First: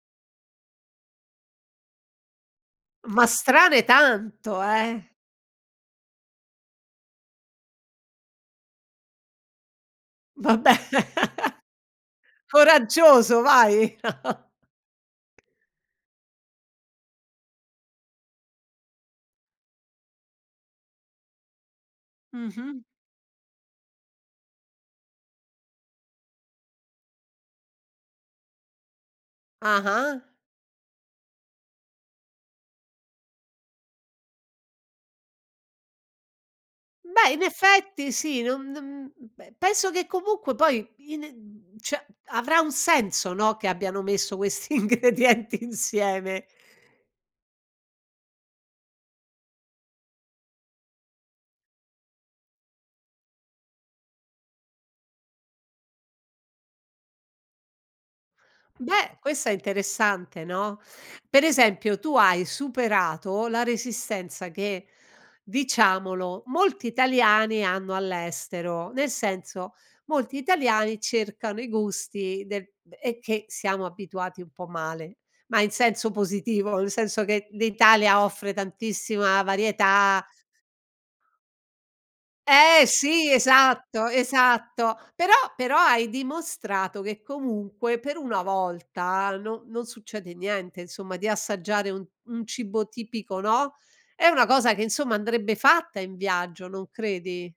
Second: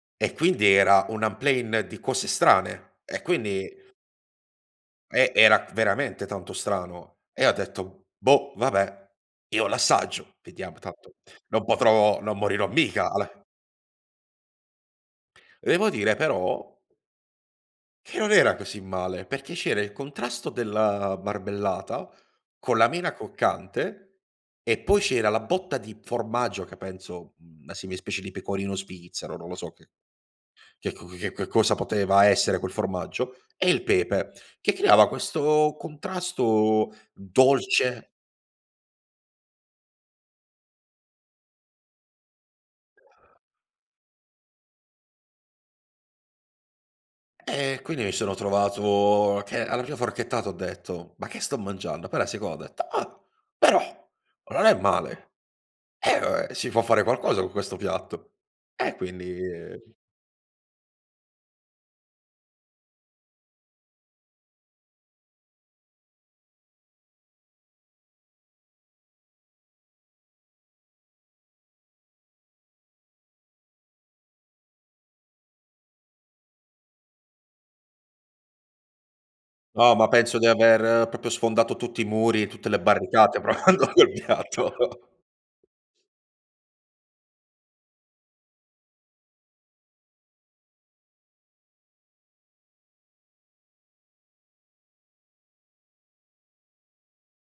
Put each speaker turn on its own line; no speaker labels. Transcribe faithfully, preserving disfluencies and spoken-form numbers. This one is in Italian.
E quindi era un en plein di cose strane e
Ma
quindi
strane tanto, eh.
Eh, era veramente tanto strano e ho detto: "Boh vabbè io l'assaggio
Vabbè,
vediamo tanto non potrò non morirò mica a le"
coraggioso, vai.
Devo dire però che non era così male perché c'era il contrasto della marmellata con
Mh-mh.
la mela croccante e poi c'era la botta di formaggio che penso una simil specie di pecorino svizzero, non lo so che
Ah-ah.
che c c che che cosa poteva essere quel formaggio e il pepe che creava questo contrasto
Beh in
dolce.
effetti sì, non non beh penso che comunque poi ine mhmm, ceh avrà un senso, no, che abbiano messo questi ingredienti insieme.
Eh, quindi mi sono trovato che alla prima forchettata ho detto: "Ma che sto mangiando?" Poi alla seconda ho detto: "Ah, però ma non è male. Eh si può fare qualcosa con questo piatto." E
Beh,
quindi,
questa è
ehm
interessante, no, per esempio tu hai superato la resistenza che, diciamolo, molti italiani hanno all'estero. Nel senso molti italiani cercano i gusti de è che siamo abituati un po' male, ma in senso positivo, nel senso che l'Italia offre tantissima
No, ma
varietà
penso di aver propio sfondato tutti i muri, tutte le
Eh sì,
barricate provando
esatto,
quel piatto.
esatto, però però hai dimostrato che comunque per una volta no non succede niente insomma, di assaggiare un un cibo tipico, no, è una cosa che insomma andrebbe fatta in viaggio, non credi?